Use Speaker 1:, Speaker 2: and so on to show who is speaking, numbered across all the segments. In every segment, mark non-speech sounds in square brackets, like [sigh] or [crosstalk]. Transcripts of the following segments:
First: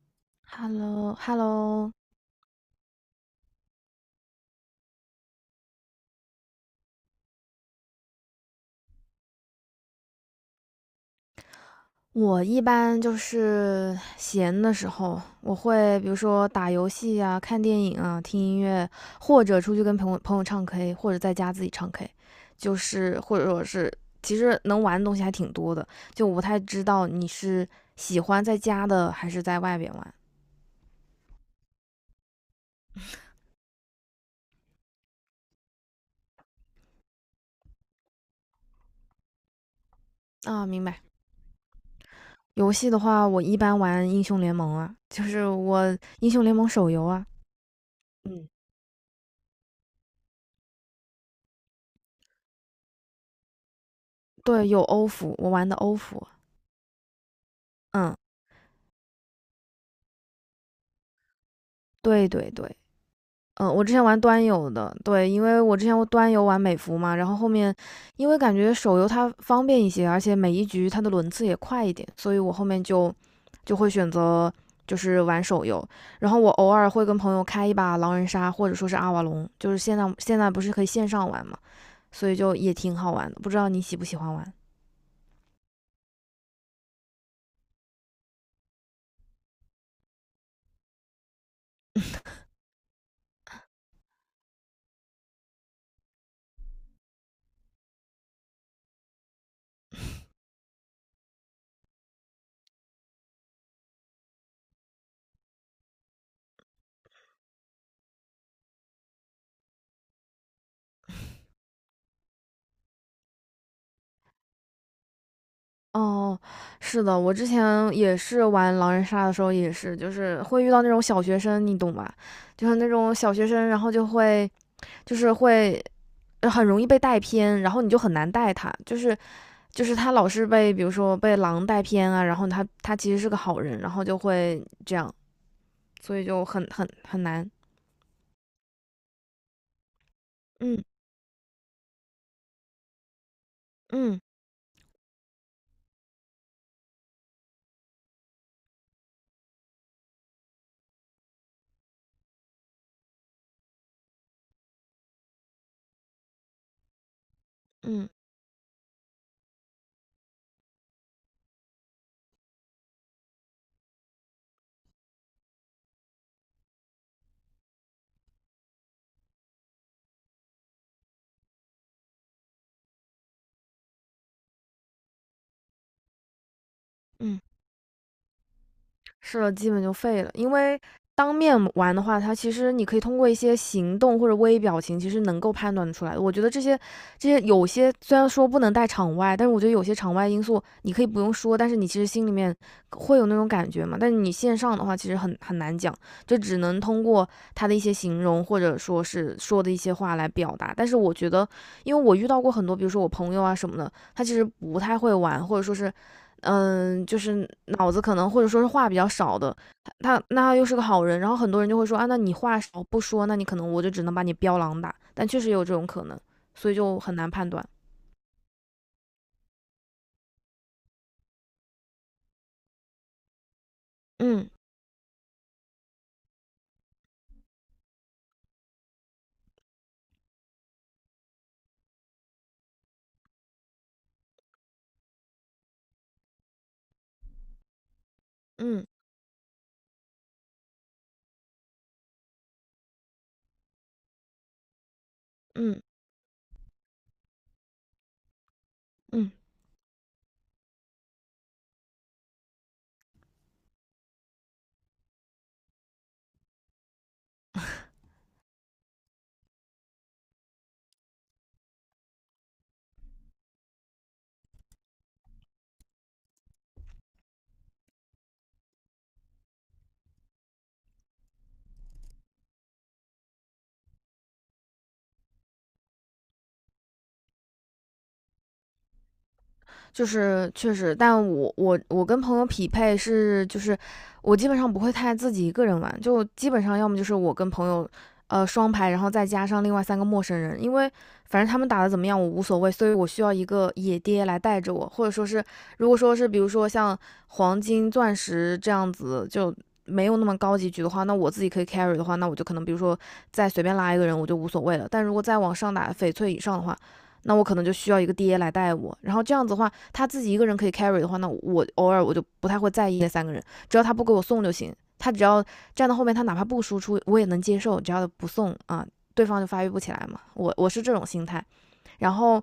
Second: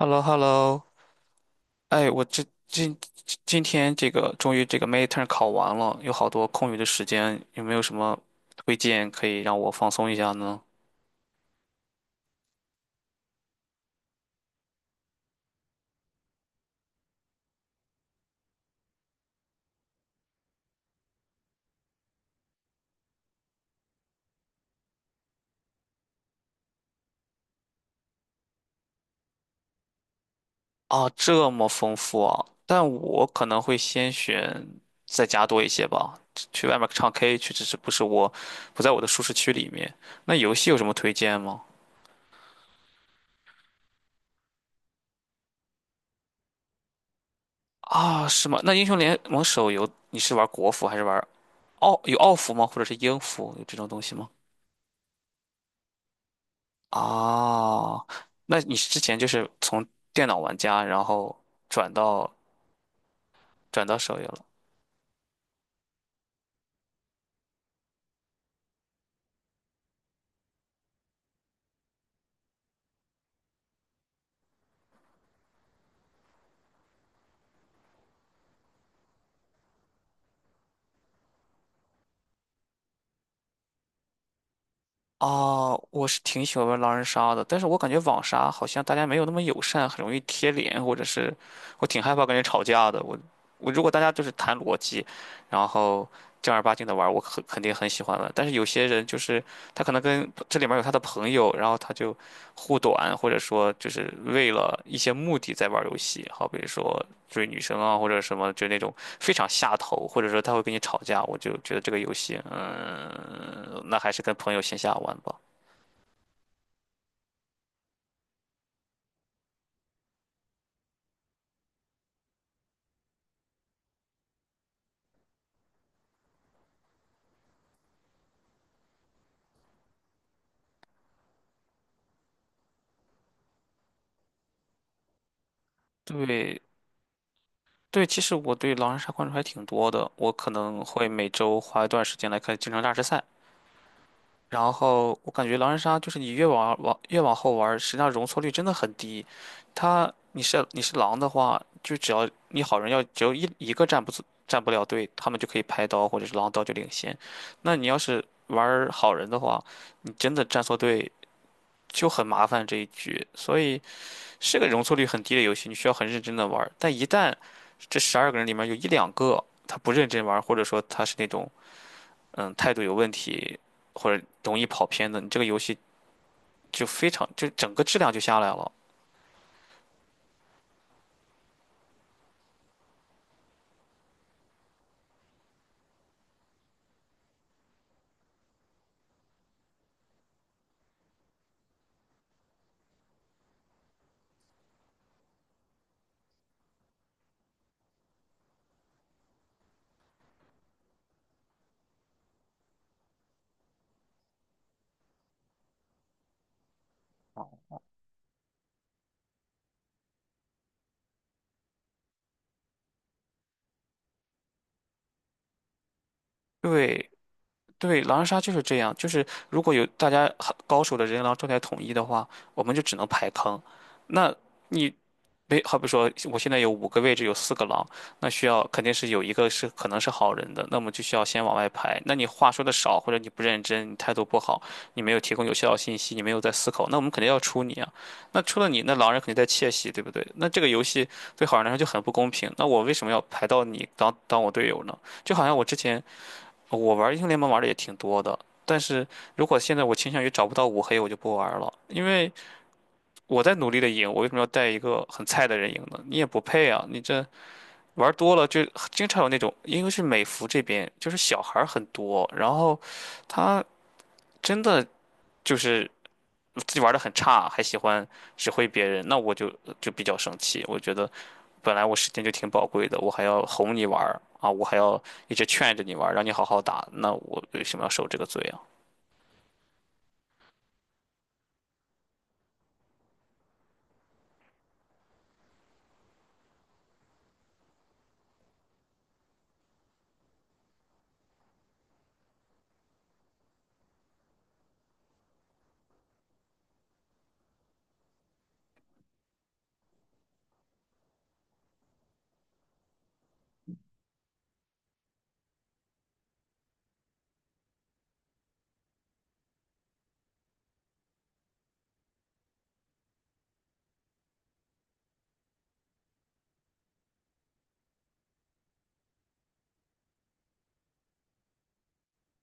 Speaker 1: hello hello
Speaker 2: Hello，Hello，
Speaker 1: 哎，我这今今天这个终于这个 midterm 考完了，有好多空余的时间，有没有什么推荐可以让我放松一下呢？
Speaker 2: 我一般就是闲的时候，我会比如说打游戏啊、看电影啊、听音乐，或者出去跟朋友唱 K，或者在家自己唱 K，就是或者说是其实能玩的东西还挺多的，就我不太知道你是喜欢在家的还是在外边玩
Speaker 1: 啊，这么丰富啊！但我可能会先选在家多一些吧，去外面唱 K 去，只是不是我不在我的舒适区里面。那游
Speaker 2: 啊。
Speaker 1: 戏有什
Speaker 2: 明
Speaker 1: 么
Speaker 2: 白。
Speaker 1: 推荐吗？
Speaker 2: 游戏的话，我一般玩英雄联盟啊，就是我英雄联盟手游啊。
Speaker 1: 啊，是
Speaker 2: 嗯，
Speaker 1: 吗？那英雄联盟手游你是玩国服还是玩奥有奥服吗？或者是英服有这种东西吗？
Speaker 2: 对，有欧服，我玩的欧服。
Speaker 1: 哦，
Speaker 2: 嗯，
Speaker 1: 那你之前就是从电脑玩家，然后转
Speaker 2: 对
Speaker 1: 到
Speaker 2: 对对。嗯，我
Speaker 1: 转
Speaker 2: 之
Speaker 1: 到
Speaker 2: 前
Speaker 1: 手
Speaker 2: 玩
Speaker 1: 游
Speaker 2: 端
Speaker 1: 了？
Speaker 2: 游的，对，因为我之前我端游玩美服嘛，然后后面因为感觉手游它方便一些，而且每一局它的轮次也快一点，所以我后面就会选择就是玩手游，然后我偶尔会跟朋友开一把狼人杀或者说是阿瓦隆，就是现在不是可以线上玩嘛，所以就也挺好玩的，不知道你喜不喜欢玩？
Speaker 1: 哦，我是挺喜欢玩狼人杀的，但是我感觉网杀好像大家没有那么友善，很容易贴脸，或者是我挺害怕
Speaker 2: [laughs]
Speaker 1: 跟人吵架的。我如果大家就是谈逻辑，然后正儿八经的玩，我肯定很喜欢玩。但是有些人就是他可能跟这里面有他的朋友，然后他就护短，或者说就是为了一些目的在玩游戏，好比如说。追女生啊，或者什么，就那种非常下头，或者说他会跟你吵架，我就觉得这个游戏，那还是跟朋友线下玩吧。
Speaker 2: 哦，是的，我之前也是玩狼人杀的时候，也是就是会遇到那种小学生，你懂吧？就是那种小学生，然后就是会很容易被带偏，然后你就很难带他，就是他老是被比如说被狼带偏啊，然后他其实是个好人，然后就会这样，所以就
Speaker 1: 对
Speaker 2: 很难。
Speaker 1: 对，其实我对狼人杀关注还挺多的，我可
Speaker 2: 嗯
Speaker 1: 能会每周花一段时间来看京城大师赛，
Speaker 2: 嗯
Speaker 1: 然后我感觉狼人杀就是你越往越往后玩儿，实际上容错率真的很低。他你是狼的话，就只要你好人要只有一个站不了队，他们就可以拍刀或者是狼刀就领先。那你要
Speaker 2: 嗯
Speaker 1: 是玩儿好人的话，你真的站错队就很麻烦这一局。所以是个容错率很低的游戏，你需要很认真的玩儿。但一旦这十二个人里面有一两个他不认真玩儿，或者说他是那种态度有问题，或者容易跑偏的，你这个游戏。就非常
Speaker 2: 嗯。
Speaker 1: 就整个质量就下来了。
Speaker 2: 是的，基本就废了。因为当面玩的话，它其实你可以通过一些行动或者微表情，其实能够判断出来的。我觉得这些有些虽然说不能带场外，但是我觉得有些场外因素你可以不用说，但是你其实心里面会有那种感觉嘛。但是你线上的话，其实很难讲，就只能通过他的一些形容或者说是说的一些话来表达。但是我觉得，因为我遇到过很多，比如说我朋友啊什么的，他其实不太会玩，或者说是就是脑子可能或者说是话比较少的，那他又是个好人，然后很多人就会说啊，那你话少不说，那你可能我就只能把你标狼打，但确实有这种可能，所以就
Speaker 1: 对
Speaker 2: 很难判断。
Speaker 1: 对，狼人杀就是这样，就是如果有大家很高手的人狼状态统一的话，我们就只能排坑。那
Speaker 2: 嗯
Speaker 1: 你没，好比说，我现在有5个位置，有四个狼，那需要肯定是有一个是可能是好人的，那么就需要先往外排。那你话说的少，或者你不认真，你态度不好，你没有提供有效的信息，你没有在思考，那我们肯定要出你啊。那出了你，
Speaker 2: 嗯
Speaker 1: 那狼人肯定在窃喜，对不对？那这个游戏对好人来说就很不公平。那我为什么要排到你当我队友呢？就好像我之
Speaker 2: 嗯
Speaker 1: 前我玩英雄联盟玩的也挺多的，但是
Speaker 2: 嗯。
Speaker 1: 如果现在我倾向于找不到五黑，我就不玩了，因为。我在努力的赢，我为什么要带一个很菜的人赢呢？你也不配啊！你这玩多了就经常有那种，因为是美服这边就是小孩儿很多，然后他真的就是自己玩的很差，还喜欢指挥别人，那我就就比较生气。我觉得本来我时间就挺宝贵的，我还要哄你玩儿啊，我还要一直劝着你玩儿让你好好打，那我为什么要受这个罪啊？
Speaker 2: 就是确实，但我跟朋友匹配是就是我基本上不会太自己一个人玩，就基本上要么就是我跟朋友。双排，然后再加上另外三个陌生人，因为反正他们打的怎么样我无所谓，所以我需要一个野爹来带着我，或者说是，如果说是比如说像黄金、钻石这样子就没有那么高级局的话，那我自己可以 carry 的话，那我就可能比如说再随便拉一个人我就无所谓了，但如果再往上打翡翠以上的话，那我可能就需要一个爹来带我。然后这样子的话，他自己一个人可以 carry 的话，那我偶尔我就不太会在意那三个人，只要他不给我送就行。他只要站到后面，他哪怕不输出，我也能接受，只要不送啊，对方就发育不起来嘛。我是这种心态。然后，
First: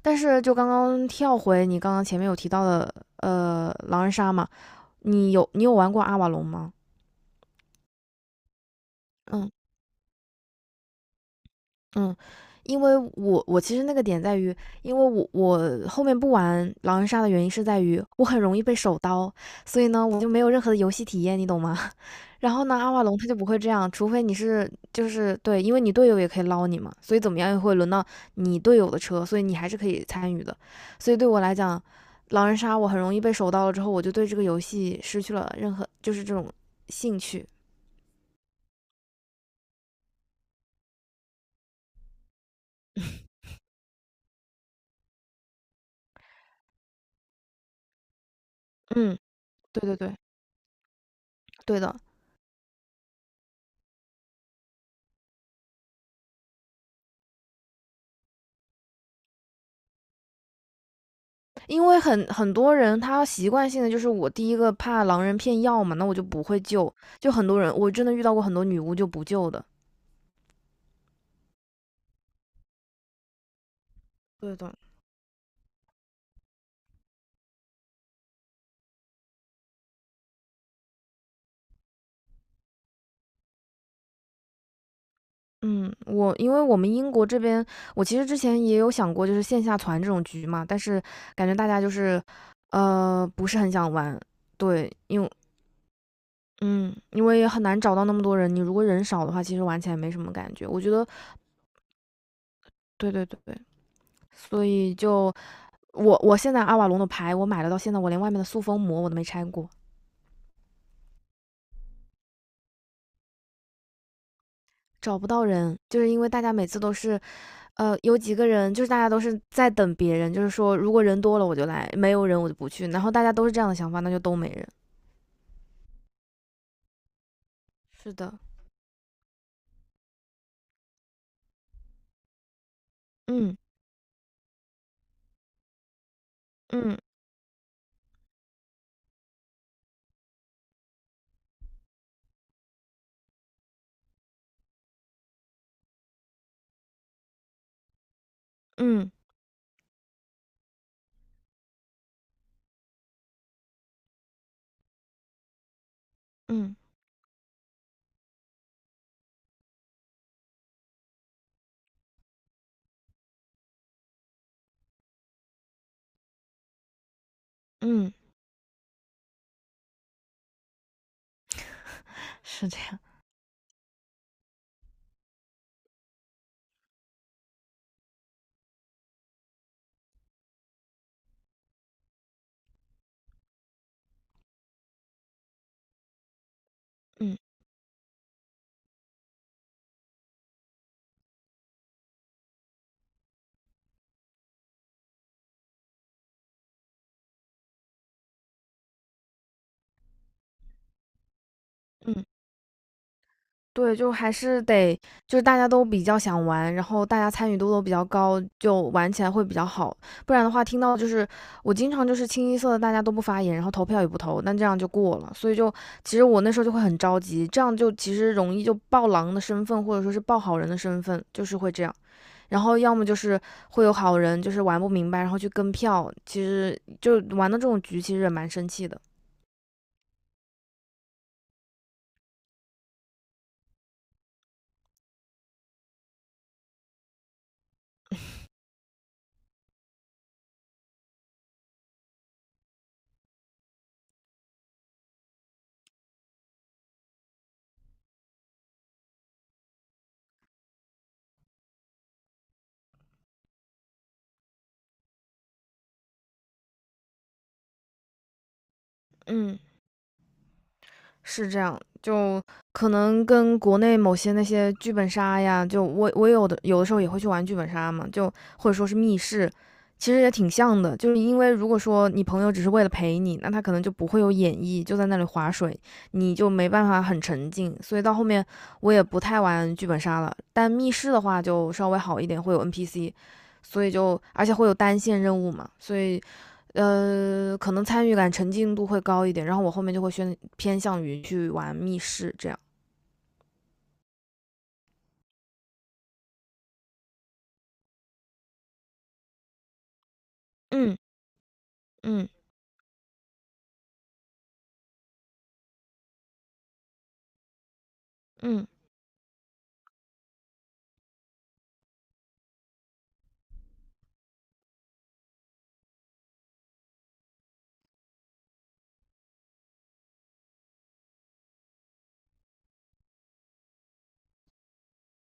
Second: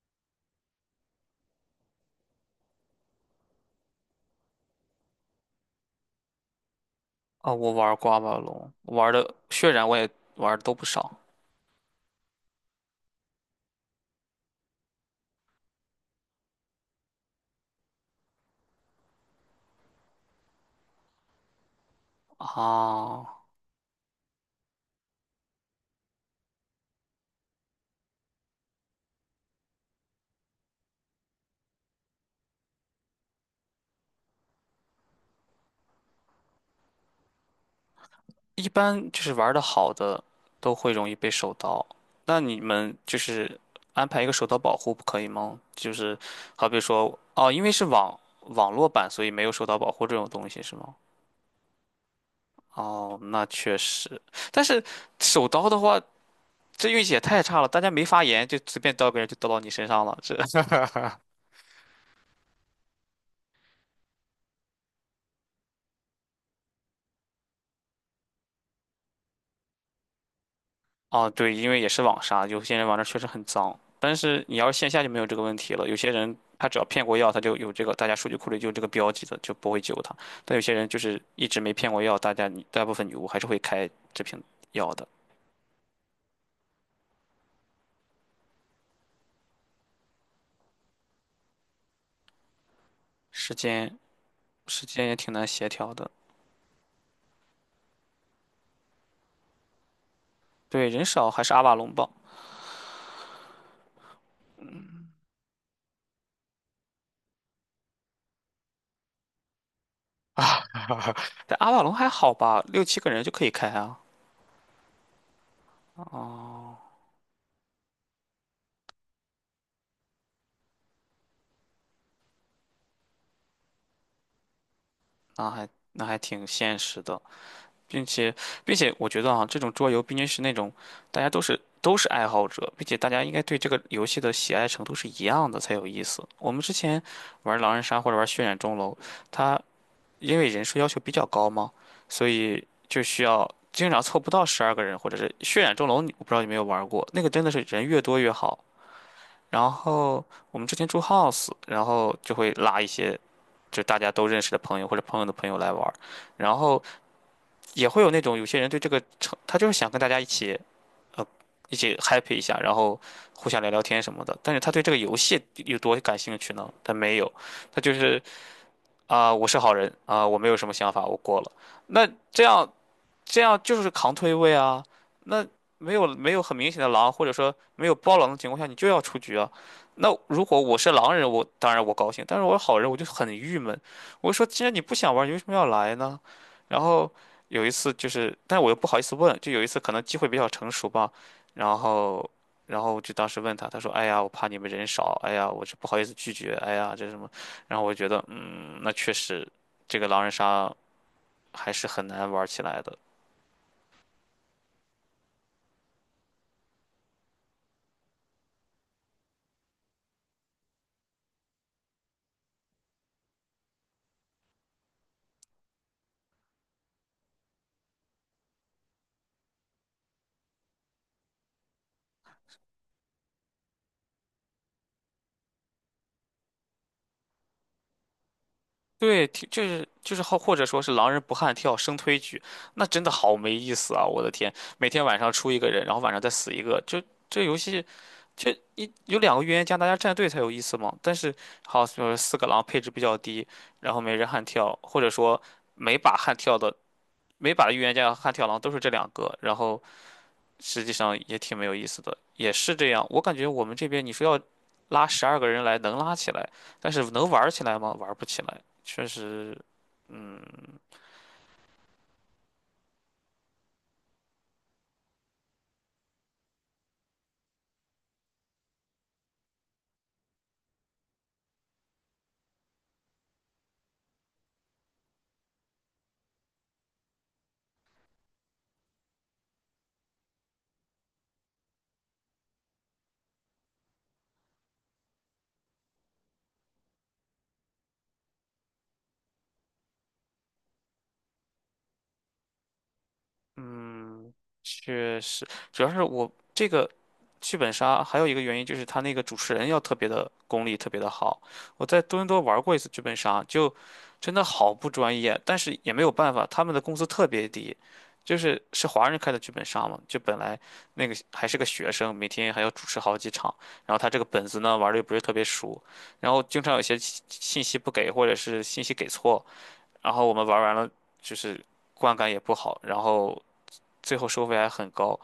Speaker 2: 但是就刚刚跳回你刚刚前面有提到的，狼人杀嘛，你有玩过阿瓦隆吗？
Speaker 1: 啊，我玩儿刮刮龙，玩的
Speaker 2: 嗯，
Speaker 1: 血染我也玩的都不少
Speaker 2: 嗯，因为我其实那个点在于，因为我后面不玩狼人杀的原因是在于我很容易被手刀，所以呢我就没有任何的游戏体验，你懂吗？[laughs] 然后呢阿瓦隆他
Speaker 1: 啊。
Speaker 2: 就不会这样，除非你是就是对，因为你队友也可以捞你嘛，所以怎么样也会轮到你队友的车，所以你还是可以参与的。所以对我来讲，狼人杀我很容易被手刀了之后，我就对这个游戏失去了任何就是这种兴趣。
Speaker 1: 一般就是玩的好的都会容易被手刀，那你们就
Speaker 2: [laughs]
Speaker 1: 是安排一个手刀保护不可以吗？就是好比说，哦，因为是网络版，
Speaker 2: 嗯，
Speaker 1: 所以没有手刀
Speaker 2: 对
Speaker 1: 保
Speaker 2: 对
Speaker 1: 护
Speaker 2: 对，
Speaker 1: 这种东西是吗？
Speaker 2: 对的。
Speaker 1: 哦，那确实，但是手刀的话，这运气也太差了，大家没发言就随便刀个人就刀到你身上了，这
Speaker 2: 因为很多人他习惯性的就是我第一个怕狼人骗药嘛，那我就不会救。就很多人，我真的遇到过很多女巫就不救的。
Speaker 1: 哦，对，因为也是网杀，有些人玩的确实很脏，但是
Speaker 2: 对
Speaker 1: 你要
Speaker 2: 的，
Speaker 1: 是线下就没有这个问题了。有些人他只要骗过药，他就有这个，大家数据库里就有这个标记的，就不会救他。但有些人就是一直没骗过药，大家大部分女巫还是会开这瓶药的。
Speaker 2: 嗯，我因为我们英国这边，我其实之前也有想过就是线下团这种局嘛，但是感觉大家就是不
Speaker 1: 时
Speaker 2: 是很想
Speaker 1: 间
Speaker 2: 玩。
Speaker 1: 时
Speaker 2: 对，
Speaker 1: 间也
Speaker 2: 因为
Speaker 1: 挺难协调的，
Speaker 2: 嗯，因为也很难找到那么多人，你如果人少的话，其实玩起来没什么感觉。我
Speaker 1: 对，
Speaker 2: 觉
Speaker 1: 人
Speaker 2: 得
Speaker 1: 少还是阿瓦隆吧，
Speaker 2: 对对对对，所以就我现在阿瓦隆的牌我买了到现在，我连外面的塑封膜我都没拆过。
Speaker 1: 但阿瓦隆还好吧，六七个人就可以开啊，
Speaker 2: 找不到人，就是因为大家每次都是，有几个人，就是大家都是在等别人，就是说如果人多了我就来，没有人我就不去，然后大家都是这样的想法，那就都没人。
Speaker 1: 那还挺现实的。并
Speaker 2: 是
Speaker 1: 且，
Speaker 2: 的，
Speaker 1: 并且我觉得啊，这种桌游毕竟是那种大家都是爱好者，并且大家应该
Speaker 2: 嗯
Speaker 1: 对这个游戏的喜爱程度是一样的才有意思。我们之
Speaker 2: 嗯
Speaker 1: 前玩狼人杀或者玩血染钟楼，它因为人数要求比较高嘛，所以就需要经常凑不到十二个人，或者是血染钟楼，你我不知道有没有玩过，那个真的是人越多越好。
Speaker 2: 嗯
Speaker 1: 然后我们之前住 house，然后就会拉一些就大家都认识的朋友或者朋友的朋友来玩儿然
Speaker 2: 嗯
Speaker 1: 后。也会有那种有些人对这个成，他就是想跟大家一起呃一起 happy 一下，然后互相聊聊天什么的。但是他对这个游戏有多感兴趣呢？他没有，他就
Speaker 2: 嗯，
Speaker 1: 是啊、我是好人啊、我没有什么想法，我过了。那这
Speaker 2: 是
Speaker 1: 样
Speaker 2: 这样，
Speaker 1: 这样就是扛推位啊。那没有很明显的狼，或者说没有包狼的情况下，你就要出局啊。那如果我是狼人，我当然我高兴，但是我是好人，我就很郁闷。我就说，既然你不想玩，你为什么要来呢？然后
Speaker 2: 嗯
Speaker 1: 有一次就是，但我又不好意思问，就有一次可能机会比较成熟吧，然后。然后就当时问他，他说：“哎呀，我怕你们人少，哎呀，我这不好意思拒绝，哎呀，这什么？”然后我觉得，嗯，那确实，这个狼人杀还是很
Speaker 2: 嗯。
Speaker 1: 难玩起来的。
Speaker 2: 对，就还是得，就是大家都比较想玩，然后大家参与度都比较高，就玩起来会比较好。不然的话，听到就是我经常就是清一色的大家都不发言，然后投票也不投，那这样就过了。所以就其实我那时候就会很着急，这样就其实容易就爆狼的身份，或者说是爆好人的身份，就是会这样。然后要么就是会有好人就是玩不明白，然后去跟票，其实就玩到这种局，其实也蛮生气的。
Speaker 1: 对，挺就是好，或者说是狼人不汉跳生推局，那真的好没意思啊！我的天，每天晚上出一个人，然后晚上再死一个，就这游戏，就一有两个预言家，大家站队才有意思嘛。但是好，就是四个狼配置比较低，然后没人悍跳，或者说每把悍跳的每把的预言家和悍跳狼都是这两个，然后实际上也挺没有意思的，也是这样。我感觉我们这边你说要拉十二个人来能拉起来，但是能玩儿起来吗？玩儿不起来，确实，
Speaker 2: 嗯。
Speaker 1: 嗯，
Speaker 2: 是这样，就可能跟国内某些那些剧本杀呀，就我有的时候也会去玩剧本杀嘛，就或者说是密室，其实也挺像的。就是因为如果说你朋友只是为了陪你，那他可能就不会有演绎，就在那里划水，你就没办法很沉浸。所以到后面我也不太玩剧本杀了，但密室的话就稍微好一点，会有 NPC，所以就而且会有单线任务嘛，所以可能参与感、沉浸度会高一点，然后我后面就会偏向于去玩密室这样。
Speaker 1: 嗯，确实，主要是我这个剧本杀还有一个原因就是他那个主持人要特别的功力特
Speaker 2: 嗯
Speaker 1: 别的好。我在多伦
Speaker 2: 嗯
Speaker 1: 多玩过一次剧本杀，就真的好不专业，但是也没有办法，他们的工资特别低，
Speaker 2: 嗯，
Speaker 1: 是华人开的剧本杀嘛，就本来那个还是个学生，每天还要主持好几场，然后他这个本子呢玩的又不是特别熟，然后经常有些信息不给或者是信息给错，然后我们玩完了就是观感也不好，然后。最后收费还很高。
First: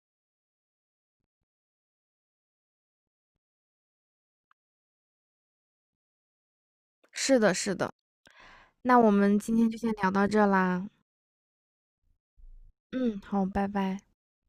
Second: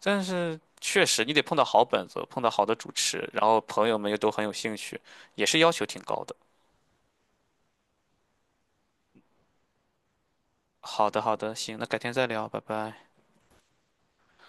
Speaker 1: 但是确实你得碰到好本子，碰到好的主持，然后朋友们又都很有兴趣，也是要求挺高的。
Speaker 2: 是的，是的。那我们今天就先聊到这啦。
Speaker 1: 好的，好的，行，那改天再聊，拜拜。
Speaker 2: 嗯，好，拜拜。